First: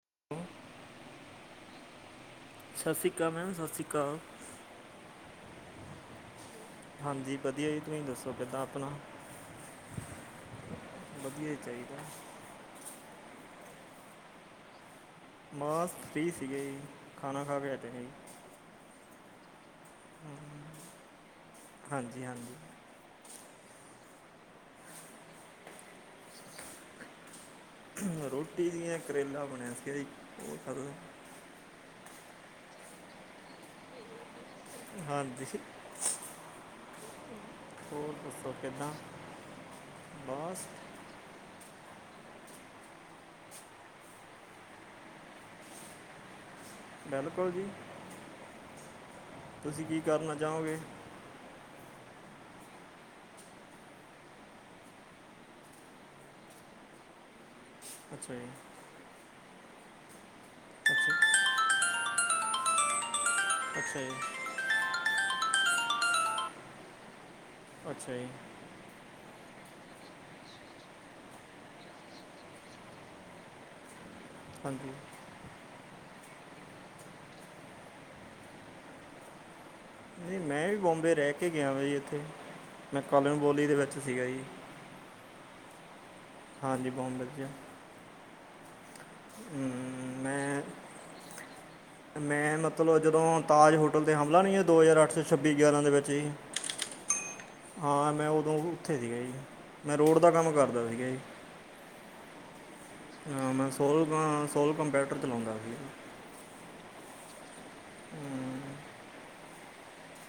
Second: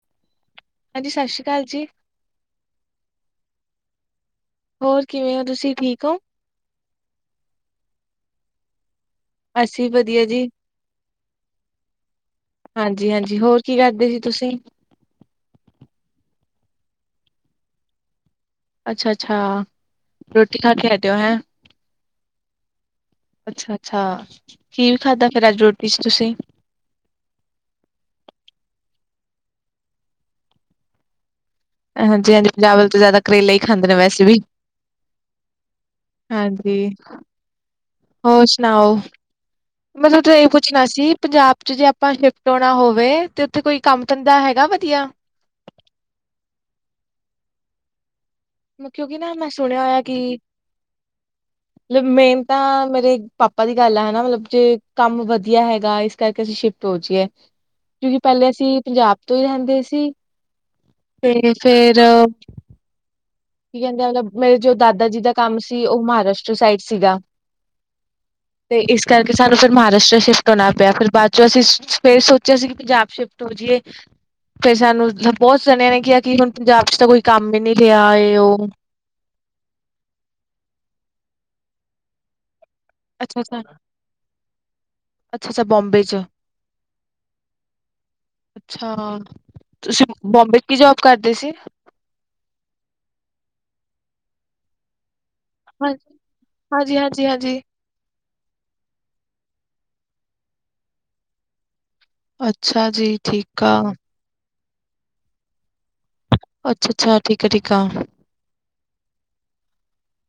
[inaudible] ਹਾਂਜੀ ਸਤਿ ਸ੍ਰੀ ਅਕਾਲ ਜੀ ਸਤਿ ਸ਼੍ਰੀ ਅਕਾਲ ਮੈਮ ਸਤਿ ਸ਼੍ਰੀ ਅਕਾਲ ਹੋਰ ਕਿਵੇਂ ਹੋ ਤੁਸੀਂ ਠੀਕ ਹੋ ਹਾਂਜੀ ਵਧੀਆ ਜੀ ਤੁਸੀਂ ਦੱਸੋ ਕਿੱਦਾਂ ਆਪਣਾ ਅਸੀਂ ਵਧੀਆ ਜੀ। ਵਧੀਆ ਹੀ ਚਾਹੀਦਾ ਹਾਂਜੀ ਹਾਂਜੀ ਹੋਰ ਕੀ ਕਰਦੇ ਸੀ ਤੁਸੀਂ ਬਸ ਫਰੀ ਸੀਗੇ ਜੀ ਖਾਣਾ ਖਾ ਕੇ ਤੇ ਸੀ ਜੀ ਅੱਛਾ ਅੱਛਾ ਹਮ, ਰੋਟੀ ਖਾ ਕ ਹਟਿਆ ਹੋਇਆ ਹਾਂਜੀ ਹਾਂਜੀ ਅੱਛਾ ਅੱਛਾ ਕੀ ਵੀ ਖਾਧਾ ਫੇਰ ਅੱਜ ਰੋਟੀ ਚ ਤੁਸੀਂ ਰੋਟੀ ਨਹੀਂ ਕਰੇਲਾ ਬਣਿਆ ਫਿਰ ਉਹ ਖਾਦਾ ਹਾਂਜੀ ਹਾਂਜੀ ਪੰਜਾਬ ਤੋਂ ਜ਼ਿਆਦਾ ਕਰੇਲਾ ਹੀ ਖਾਂਦੇ ਨੇ ਵੈਸੇ ਵੀ ਹਾਂਜੀ ਹਾਂਜੀ ਹੋਰ ਦੱਸੋ ਕਿੱਦਾਂ ਸੁਣਾਓ ਮਤਲਬ ਇਹ ਬਸ ਪੁੱਛਣਾ ਸੀ ਪੰਜਾਬ ਜੇ ਆਪਾਂ ਸ਼ਿਫਟ ਹੋਣਾ ਹੋਵੇ ਤੇ ਉੱਥੇ ਕੋਈ ਕੰਮ ਧੰਦਾ ਹੈਗਾ ਵਧੀਆ [unintelligible] ਬਿਲਕੁਲ ਜੀ ਕਿਉਂਕਿ ਨਾ ਮੈਂ ਸੁਣਿਆ ਤੁਸੀਂ ਕੀ ਹੋਇਆ ਕਿ ਕਰਨਾ ਚਾਹੋਗੇ ਮਤਲਬ ਮੇਨ ਤਾਂ ਮੇਰੇ ਪਾਪਾ ਦੀ ਗੱਲ ਆ ਹਨਾ ਮਤਲਬ ਜੇ ਕੰਮ ਵਧੀਆ ਹੈਗਾ ਇਸ ਕਰਕੇ ਅਸੀਂ ਸ਼ਿਫਟ ਹੋ ਕਿਉਂਕਿ ਅੱਛਾ ਜੀ ਪਹਿਲੇ ਅਸੀਂ ਪੰਜਾਬ ਤੋਂ ਹੀ ਰਹਿੰਦੇ ਸੀ ਅੱਛਾ ਤੇ ਫੇਿਰ ਕੀ ਅੱਛਾ ਕਹਿੰਦੇ ਮਤਲਬ ਜੀ ਮੇਰੇ ਜੋ ਦਾਦਾ ਜੀ ਦਾ ਕੰਮ ਸੀ ਉਹ ਮਹਾਰਾਸ਼ਟਰ ਸਾਈਡ ਸੀਗਾ ਅੱਛਾ ਜੀ ਤੇ ਇਸ ਕਰਕੇ ਸਾਨੂੰ ਫ ਮਹਾਰਾਸ਼ਟਰ ਸ਼ਿਫਟ ਹੋਣਾ ਪਿਆ ਫਿਰ ਬਾਅਦ ਚੋਂ ਅਸੀਂ ਫੇਿਰ ਸੋਚਿਆ ਸੀ ਕਿ ਪੰਜਾਬ ਸ਼ਿਫਟ ਹੋ ਜਾਏ ਫਿਰ ਹਾਂਜੀ ਸਾਨੂੰ ਬਹੁਤ ਸਣਿਆਂ ਨੇ ਕਿਹਾ ਕਿ ਹੁਣ ਪੰਜਾਬ ਚ ਤਾਂ ਕੋਈ ਕੰਮ ਹੀ ਨਹੀਂੀ ਰਿਹਾ ਹੋਰ ਨਹੀਂ ਮੈਂ ਵੀ ਬੋਂਬੇ ਰਹਿ ਕੇ ਗਿਆ ਵਾ ਜ ਉੱਥੇ ਮੈਂ ਕਾਲਮ ਅੱਛਾ ਅੱਛਾ ਬੋਲੀ ਦੇ ਵਿੱਚ ਸੀਗਾ ਜੀ ਅੱਛਾ, ਅੱਛਾ ਬੰਬੇ ਚ ਹਾਂਜੀ ਬਹੁਤ ਵਧੀਆ ਅੱਛਾ, ਤੁਸੀਂ ਬੰਬੇ ਮੈਂ ਕੀ ਜੋਬ ਕਰਦੇ ਸੀ। ਟ ਤੇ ਹਮਲਾ ਨਹੀਂ ਹੈ ਦੋ ਹਜ਼ਾਰ ਅੱਠ ਸੌ ਛੱਬੀ ਗਿਆਰਾਂ ਦੇ ਹਾਂਜੀ ਵਿੱਚ ਜ ਹਾਂਜੀ ਹਾਂਜੀ ਹਾਂਜੀ ਹਾਂ ਮੈਂ ੳ ਉਦੋਂ ਉੱਥੇ ਸੀਗਾ ਜੀ‌, ਮੈਂ ਰੋਡ ਦਾ ਕੰਮ ਕਰਦਾ ਸੀਗਾ ਜੀ। ਅੱਛਾ ਜੀ ਠੀਕ ਆ। ਹੁਣ ਕੰਪਿਊਟਰ ਚਲਾਉਂਦਾ। ਅੱਛਾ, ਅੱਛਾ ਠੀਕ ਆ, ਠੀਕ ਆ ਹਮ,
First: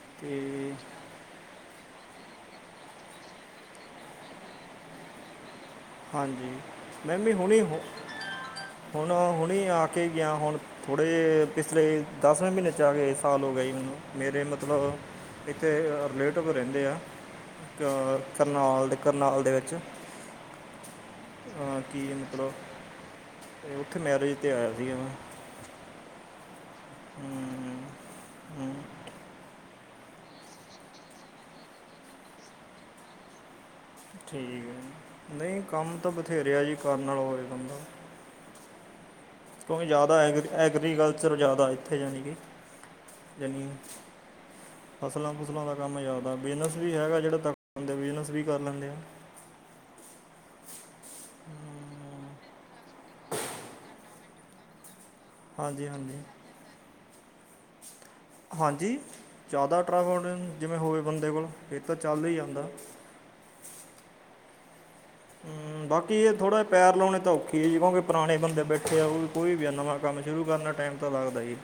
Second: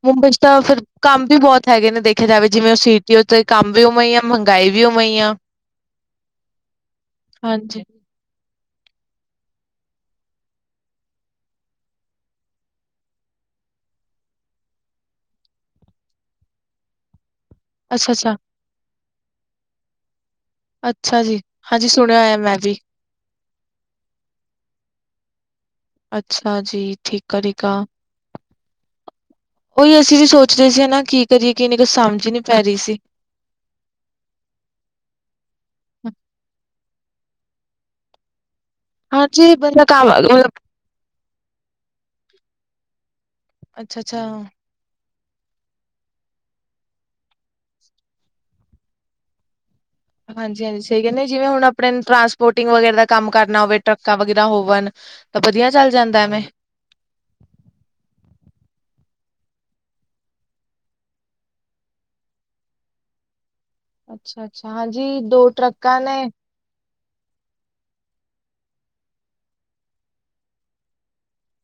ਮੁੰਬਈ ਚ ਤਾਂ ਤੇ ਫਿਰ ਕੰਮ ਵੀ ਬਹੁਤ ਹੈਗੇ ਨੇ ਦੇਖਿਆ ਜਾਵੇ ਜਿਵੇਂ ਉਹ ਸੀਟੀ ਉਤੇ ਕੰਮ ਵੀ ਉਵੇਂ ਹੀ ਆ ਮਹਿੰਗਾਈ ਵੀ ਉਵੇਂ ਆ। ਹਾਂਜੀ ਮੈ ਵੀ ਹੁਣੇ ਹੂ ਹਾਂਜੀ, ਹੁਣ ਹੁਣੇ ਆ ਕੇ ਗਿਆ। ਹੁਣ ਥੋੜੇ ਪਿਛਲੇ ਦਸਵੇਂ ਮਹੀਨੇ ਚ ਆ ਗਏ ਸਾਲ ਹੋ ਗਏ। ਮੇਰੇ ਮਤਲਬ ਇੱਥੇ ਰਿਲੇਟਿਵ ਰਹਿੰਦੇ ਆ। ਅੱਛਾ-ਅੱਛਾ, ਕਰਨਾਲ ਦੇ ਕਰਨਾਲ ਦੇ ਵਿੱਚ ਅੱਛਾ ਜੀ, ਅਹ ਹਾਂਜੀ ਕੀ ਸੁਣਿਆ ਹੋਇਆ ਮਤਲਬ ਮੈਂ ਵੀ ਉੱਥੇ ਮੈਰਿਜ ਤੇ ਆਇਆ ਸੀਗਾ ਮੈਂ ਅੱਛਾ ਜੀ। ਠੀਕ ਆ, ਠੀਕ ਆ ਹੂੰ, ਹੂੰ, ਉਹੀ ਅਸੀਂ ਵੀ ਸੋਚਦੇਹੇ ਸੀ ਨਾ ਕੀ ਕਰੀਏ ਕਿੰਨੀ ਨੀ ਕੁਛ ਸਮਝ ਹੀ ਨਹੀ ਪੈ ਰਹੀ ਸੀ। ਠੀਕ ਹੈ ਜੀ, ਨਹੀਂ ਕੰਮ ਤਾਂ ਬਥੇਰੇ ਆ ਜੀ ਕਰਨ ਨਾਲ ਹੋਵੇ ਬੰਦਾ ਹਾਂਜੀ ਬੰਦਾ ਕਿਉਂਕਿ ਕੰ ਜ਼ਿਆਦਾ ਮਤਲਬ ਐਗਰੀ- ਐਗਰੀਕਲਚਰ ਜ਼ਿਆਦਾ ਇੱਥੇ ਯਾਣੀ ਕੇ ਅੱਛਾ, ਅੱਛਾ ਫਸਲਾਂ ਫੁਸਲਾਂ ਦਾ ਕੰਮ ਜ਼ਦਾ ਬਿਜ਼ਨਸ ਵੀ ਹੈਗਾ, ਜਿਹੜੇ ਤੱਕ ਲਦੇ ਬਿਜ਼ਨਸ ਵੀ ਕਰ ਲੈਂਦੇ ਆ। ਹਾਂਜੀ, ਹਾਂਜੀ ਸਹੀ ਕਹਿੰਦੇ, ਜਿਵੇਂ ਹੁਣ ਆਪਣੇ ਹੂੰ, ਟਰਾਂਸਪੋਰਟ ਟਿੰਗ ਵਗੈਰਾ ਦਾ ਕੰਮ ਕਰਨਾ ਹੋਵੇ ਟਰੱਕਾਂ ਵਗੈਰਾ ਹੋਵਣ ਤਾਂ ਵਧੀਆ ਹਾਂਜੀ ਚੱਲ ਹਾਂਜੀ ਜਾਂਦਾ ਐਵੇਂ ਹਾਂਜੀ ਜ਼ਿਆਦਾ ਟਰੈਵਲ ਜਿਵੇਂ ਹੋਵੇ ਬੰਦੇ ਕੋਲ ਇਹ ਤਾਂ ਚੱਲ ਹੀ ਜਾਂਦਾ। ਅੱਛਾ, ਅੱਛਾ ਹਾਂਜੀ ਦੋ ਹੂੰ, ਟਰੱਕਾਂ ਬਾਕੀ ਨੇ ਇਹ ਥੋੜਾ ਪੈਰ ਲਾਉਣੇ ਤਾਂ ਔਖੀ ਜੀ ਕਿਉਂਕਿ ਪੁਰਾਣੇ ਬੰਦੇ ਬੈਠੇ ਆ ਕੋਈ ਵੀ ਆ ਨਵਾਂ ਕੰਮ ਸ਼ੁਰੂ ਕਰਨਨਾ ਟਾਈਮ ਤਾਂ ਲੱਗਦਾ ਹੀ।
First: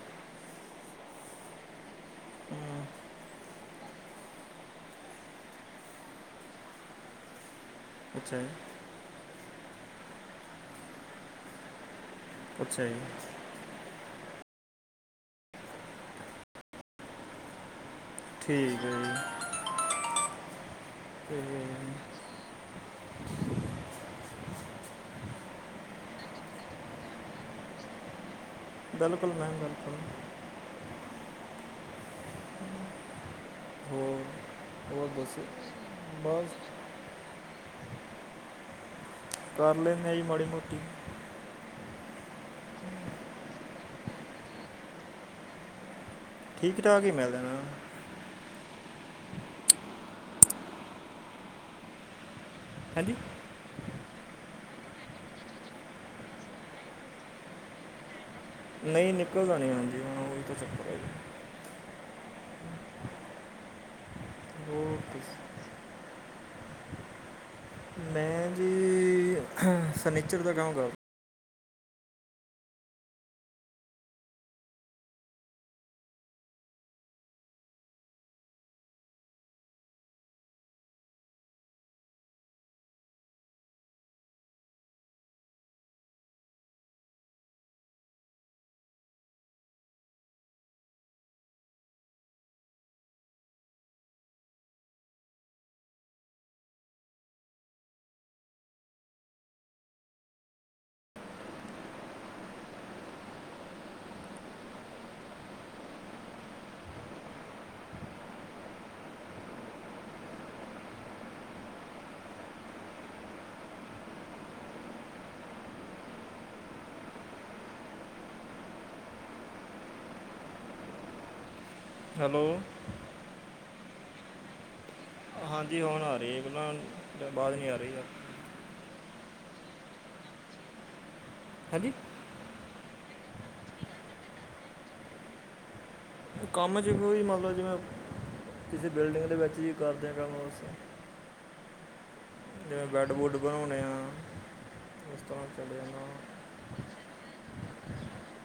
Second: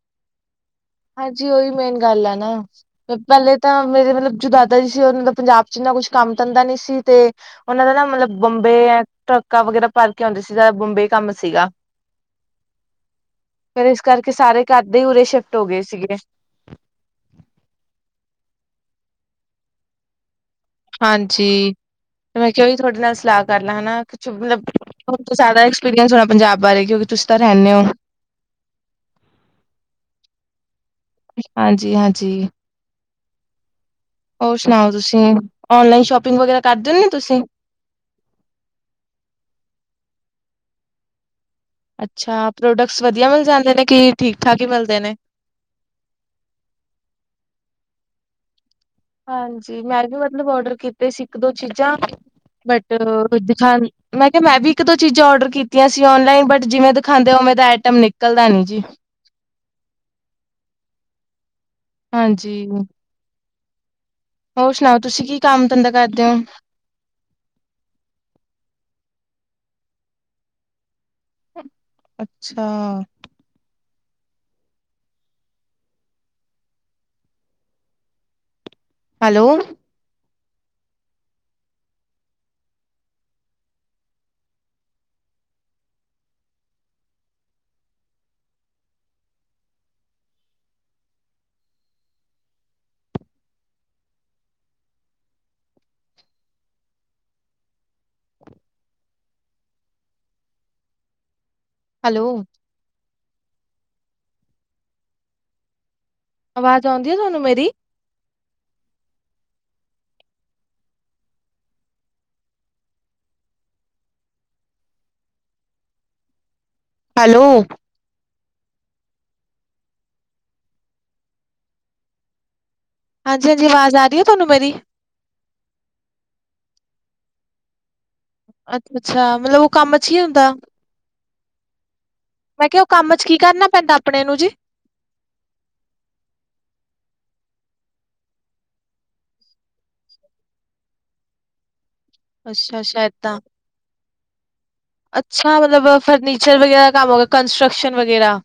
ਹਾਂਜੀ ਉਓਹੀ ਮੇਨ ਗੱਲ ਆ ਨਾ ਹੂੰ, ਪਹਿਲੇ ਤਾਂ ਮੇਰੇ ਮਤਲਬ ਜੋ ਦਾਦਾ ਜੀ ਸੀ ਉਹਨਾਂ ਦਾ ਪੰਜਾਬ ਚ ਇੰਨਾ ਕੁਛ ਕੰਮ ਧਦਾ ਨੀ ਸੀ ਤੇ ਉਹਨਾਂ ਦਾ ਨਾ ਅੱਛਾ ਮਤਲਬ ਜੀ ਬੰਬੇ ਟਰੱਕਾਂ ਵਗੈਰਾ ਭਾਰ ਕੇ ਆਉਂਦੇ ਸੀ ਬੰਬੇ ਕੰਮ ਸੀਗਾ। ਅੱਛਾ ਜੀ ਫਿਰ ਇਸ ਕਰਕੇ ਸਾਰੇ ਕਰਦੇ ਉਰੇ ਸ਼ਿਫਟ ਹੋ ਗਏ ਸੀਗੇ। ਠੀਕ ਹੈ ਜੀ। ਤੇ ਹਾਂਜੀ, ਤੇ ਮੈਂ ਕਿਹਾ ਉਹੀ ਤੁਹਾਡੇ ਨਾਲ ਸਲਾਹ ਕਰ ਲ ਹਨਾ ਕੁਛ ਮਤਲਬ ਦਾ ਐਕਸਪੀਰੀਅੰਸ ਹੋਣਾ ਪੰਜਾਬ ਬਾਰੇ ਕਿਉਂਕਿ ਤੁਸੀਂ ਤਾਂ ਰਹਿੰਦੇ ਹੋ। ਬਿਲਕੁਲ ਮੈਮ ਬਿਲਕੁਲ ਹਾਂਜੀ, ਹਾਂਜੀ ਹੋਰ ਸੁਣਾਓ ਤੁਸੀਂ ਓਨਲਾਈਨ ਸ਼ੋਪਿੰਗ ਬਸ ਵਗੈਰਾ ਕਰਦੇ ਤੁਸੀਂ ਕਰ ਲੇਣੈ ਆ ਜੀ ਮਾੜੀ ਮੋਟੀ ਅੱਛਾ ਪ੍ਰੋਡਕਟਸ ਵਧੀਆ ਮਿਲ ਜਾਂਦੇ ਨੇ ਕਿ ਠੀਕ -ਠਾਕ ਹੀ ਮਿਲਦੇ ਨੇ ਠੀਕ- ਠਾਕ ਹੀ ਮਿਲ ਜਾਣਾ। ਹਾਂਜੀ ਮੈਂ ਵੀ ਮਤਲਬ ਔਡਰ ਕੀਤੇ ਸੀ ਇੱਕ ਦੋ ਚੀਜ਼ਾਂ ਬਟ ਹਾਂਜੀ [inaudible] ਮੈਂ ਕਿਹਾ ਮੈਂ ਵੀ ਇੱਕ ਦੋ ਚੀਜ਼ਾਂ ਔਡਰ ਕੀਤੀਆਂ ਸੀ, ਔਨਲਾਈਨ ਬਟ ਜਿਵੇਂ ਦਿਖਾਉਦੇ ਉਵੇਂ ਤਾਂ ਆਈਟਮ ਨਿਕ ਨਹੀਂ ਨਿਕਲਦਾ ਨੀ ਹਾਂਜੀ, ਹਾਂਜੀ [unintelligible] ਹੋਰ ਸੁਣਾਓ ਤੁਸੀਂ ਕੀ ਕੰਮ ਧੰਦਾ ਕਰਦੇ ਓ? ਮੈਂ ਜੀ ਫਰਨੀਚਰ ਦਾ ਕਾਮ ਕਰਦਾ। [unintelligible] ਅੱਛਾ। ਹੈਲੋ। ਹੈਲੋ। ਆਵਾਜ਼ ਆਉਂਦੀ ਹੈ ਤੁਹਾਨੂੰ ਮੇਰੀ ਹੈਲੋ ਹੈਲੋ ਹਾਂਜੀ ਹਾਂਜੀ ਆਵਾਜ਼ ਆ ਰਹੀ ਹੈ ਤੁਹਾਨੂੰ ਮੇਰੀ ਹਾਂਜੀ ਹੁਣ ਆ ਰਹੀ ਹੈ ਪਹਿਲਾਂ ਬਾਅਦ ਨੀ ਆ ਰਹੀ ਆ ਅੱਛਾ ਅੱਛਾ ਮਤਲਬ ਉਹ ਕੰਮ ਅਛੀ ਹੁੰਦਾ ਹੰਜੀ ਮੈਂ ਕਿਹਾ ਉਹ ਕੰਮ ਚ ਕੀ ਕਰਨਾ ਪੈਂਦਾ ਆਪਣੇ ਨੂੰ ਜੀ ਕੰਮ 'ਚ ਵੀ ਮਤਲਬ ਜਿਵੇਂ ਕਿਸੇ ਬਿਲਡਿੰਗ ਦੇ ਵਿੱਚ ਹੀ ਕਰਦੇ ਹਾਂ ਕੰਮ ਉਸ ਅੱਛਾ ਜਿਵੇਂ ਅੱਛਾ ਬੈੱਡ ਬੁੱਡ ਏਦਾਂ ਬਣਾਉਣੇ ਆ ਇਸ ਤਰ੍ਹਾਂ ਅੱਛਾ ਚੱਲ ਮਤਲਬ ਜਾਂਦਾ ਫਰਨੀਚਰ ਵਗੈਰਾ ਕੰਮ ਹੋਗਾ ਕੰਸਟਟਰਕਸ਼ਨ ਵਗੈਰਾ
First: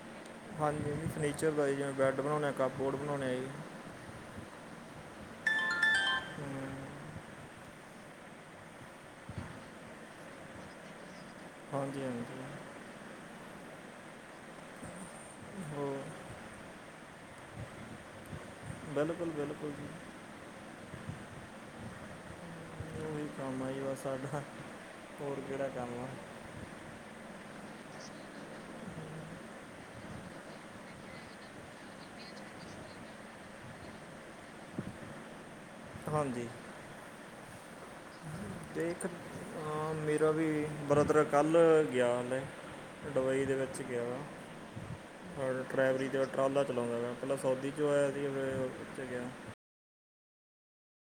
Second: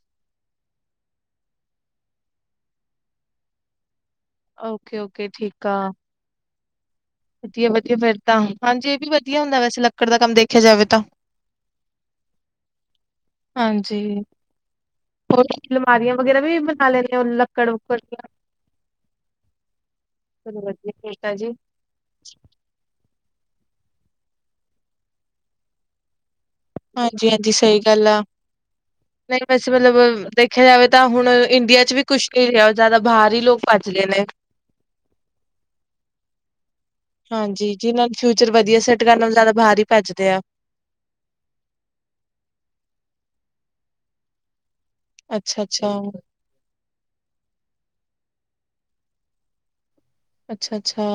ਹਾਂਜੀ ਫਰਨੀਚਰ ਦਾ ਜ ਜਿਵੇਂ ਬੈੱਡ ਬਣਾਉਣੇ ਕੱਪ ਬੋਰਡ ਬਣਾਉਣੇ ਜੀ ਓਕੇ ਓਕੇ ਠੀਕ ਆ ਹਮ, ਵਧੀਆ ਵਧੀਆ ਫੇਰ ਤਾਂ ਹਾਂਜੀ ਇਹ ਵੀ ਵਧੀਆ ਹੁੰਦਾ ਵੈਸੇ ਲੱਕੜ ਦਾ ਕੰਮ ਦੇਖਿਆ ਜਾਵੇ ਤਾਂ [unintelligible] ਹਾਂਜੀ ਹੋਰ ਹੋ ਅਲਮਾਰੀਆਂ ਵਗੈਰਾ ਵੀ ਬਣਾ ਲੈਣੇ ਲੱਕੜ ਲੁਕੜ ਦੀ [unintelligible] ਹਾਂਜੀ ਉਹੀ ਕੰਮ ਆ ਜੀ ਵਾ ਸਾਡਾ ਹੋਰ ਕਿਹੜਾ ਕੰਮ ਆ ਹਾਂਜੀ ਹਾਂਜੀ ਸਹੀ ਗੱਲ ਆ ਨਹੀਂ ਵੈਸੇ ਮਤਲਬ ਦੇਖਿਆ ਜਾਵੇ ਤਾਂ ਹੁਣ ਇੰਡੀਆ ਚ ਵੀ ਕੁਛ ਨੀ ਰਿਹਾ ਜ਼ਿਆਦਾ ਬਾਹਰ ਹੀ ਲੋਕ [unintelligible] ਹਾਂਜੀ ਹਾਂਜੀ ਜਿਨਾਂ ਫਿਊਚਰ ਵਧੀਆ ਤੇ ਸੈੱਟ ਇੱਕ ਕਰਨਾ ਜ਼ਿਆਦਾ ਬਾਹਰ ਹੀ ਅ ਮੇਰਾ ਭੱਜਦੇ ਆ। ਵੀ ਬ੍ਰਦਰ ਕੱਲ੍ਹ ਗਿਆ ਮੈਂ ਡਬਈ ਦੇ ਵਿੱਚ ਗਿਆ ਵਾ ਅੱਛਾ-ਅੱਛਾ, ਟਰੈਵਰੀ ' ਟਰਾਲਾ ਚਲਾਉਂਦਾ ਹੈਾ ਪਹਿਲਾਂ ਸਾਊਦੀ 'ਚੋਂ ਆਇਆ ਸੀ ਫਿਰ ਉੱਚ ਗਿਆ ਅੱਛਾ ਅੱਛਾ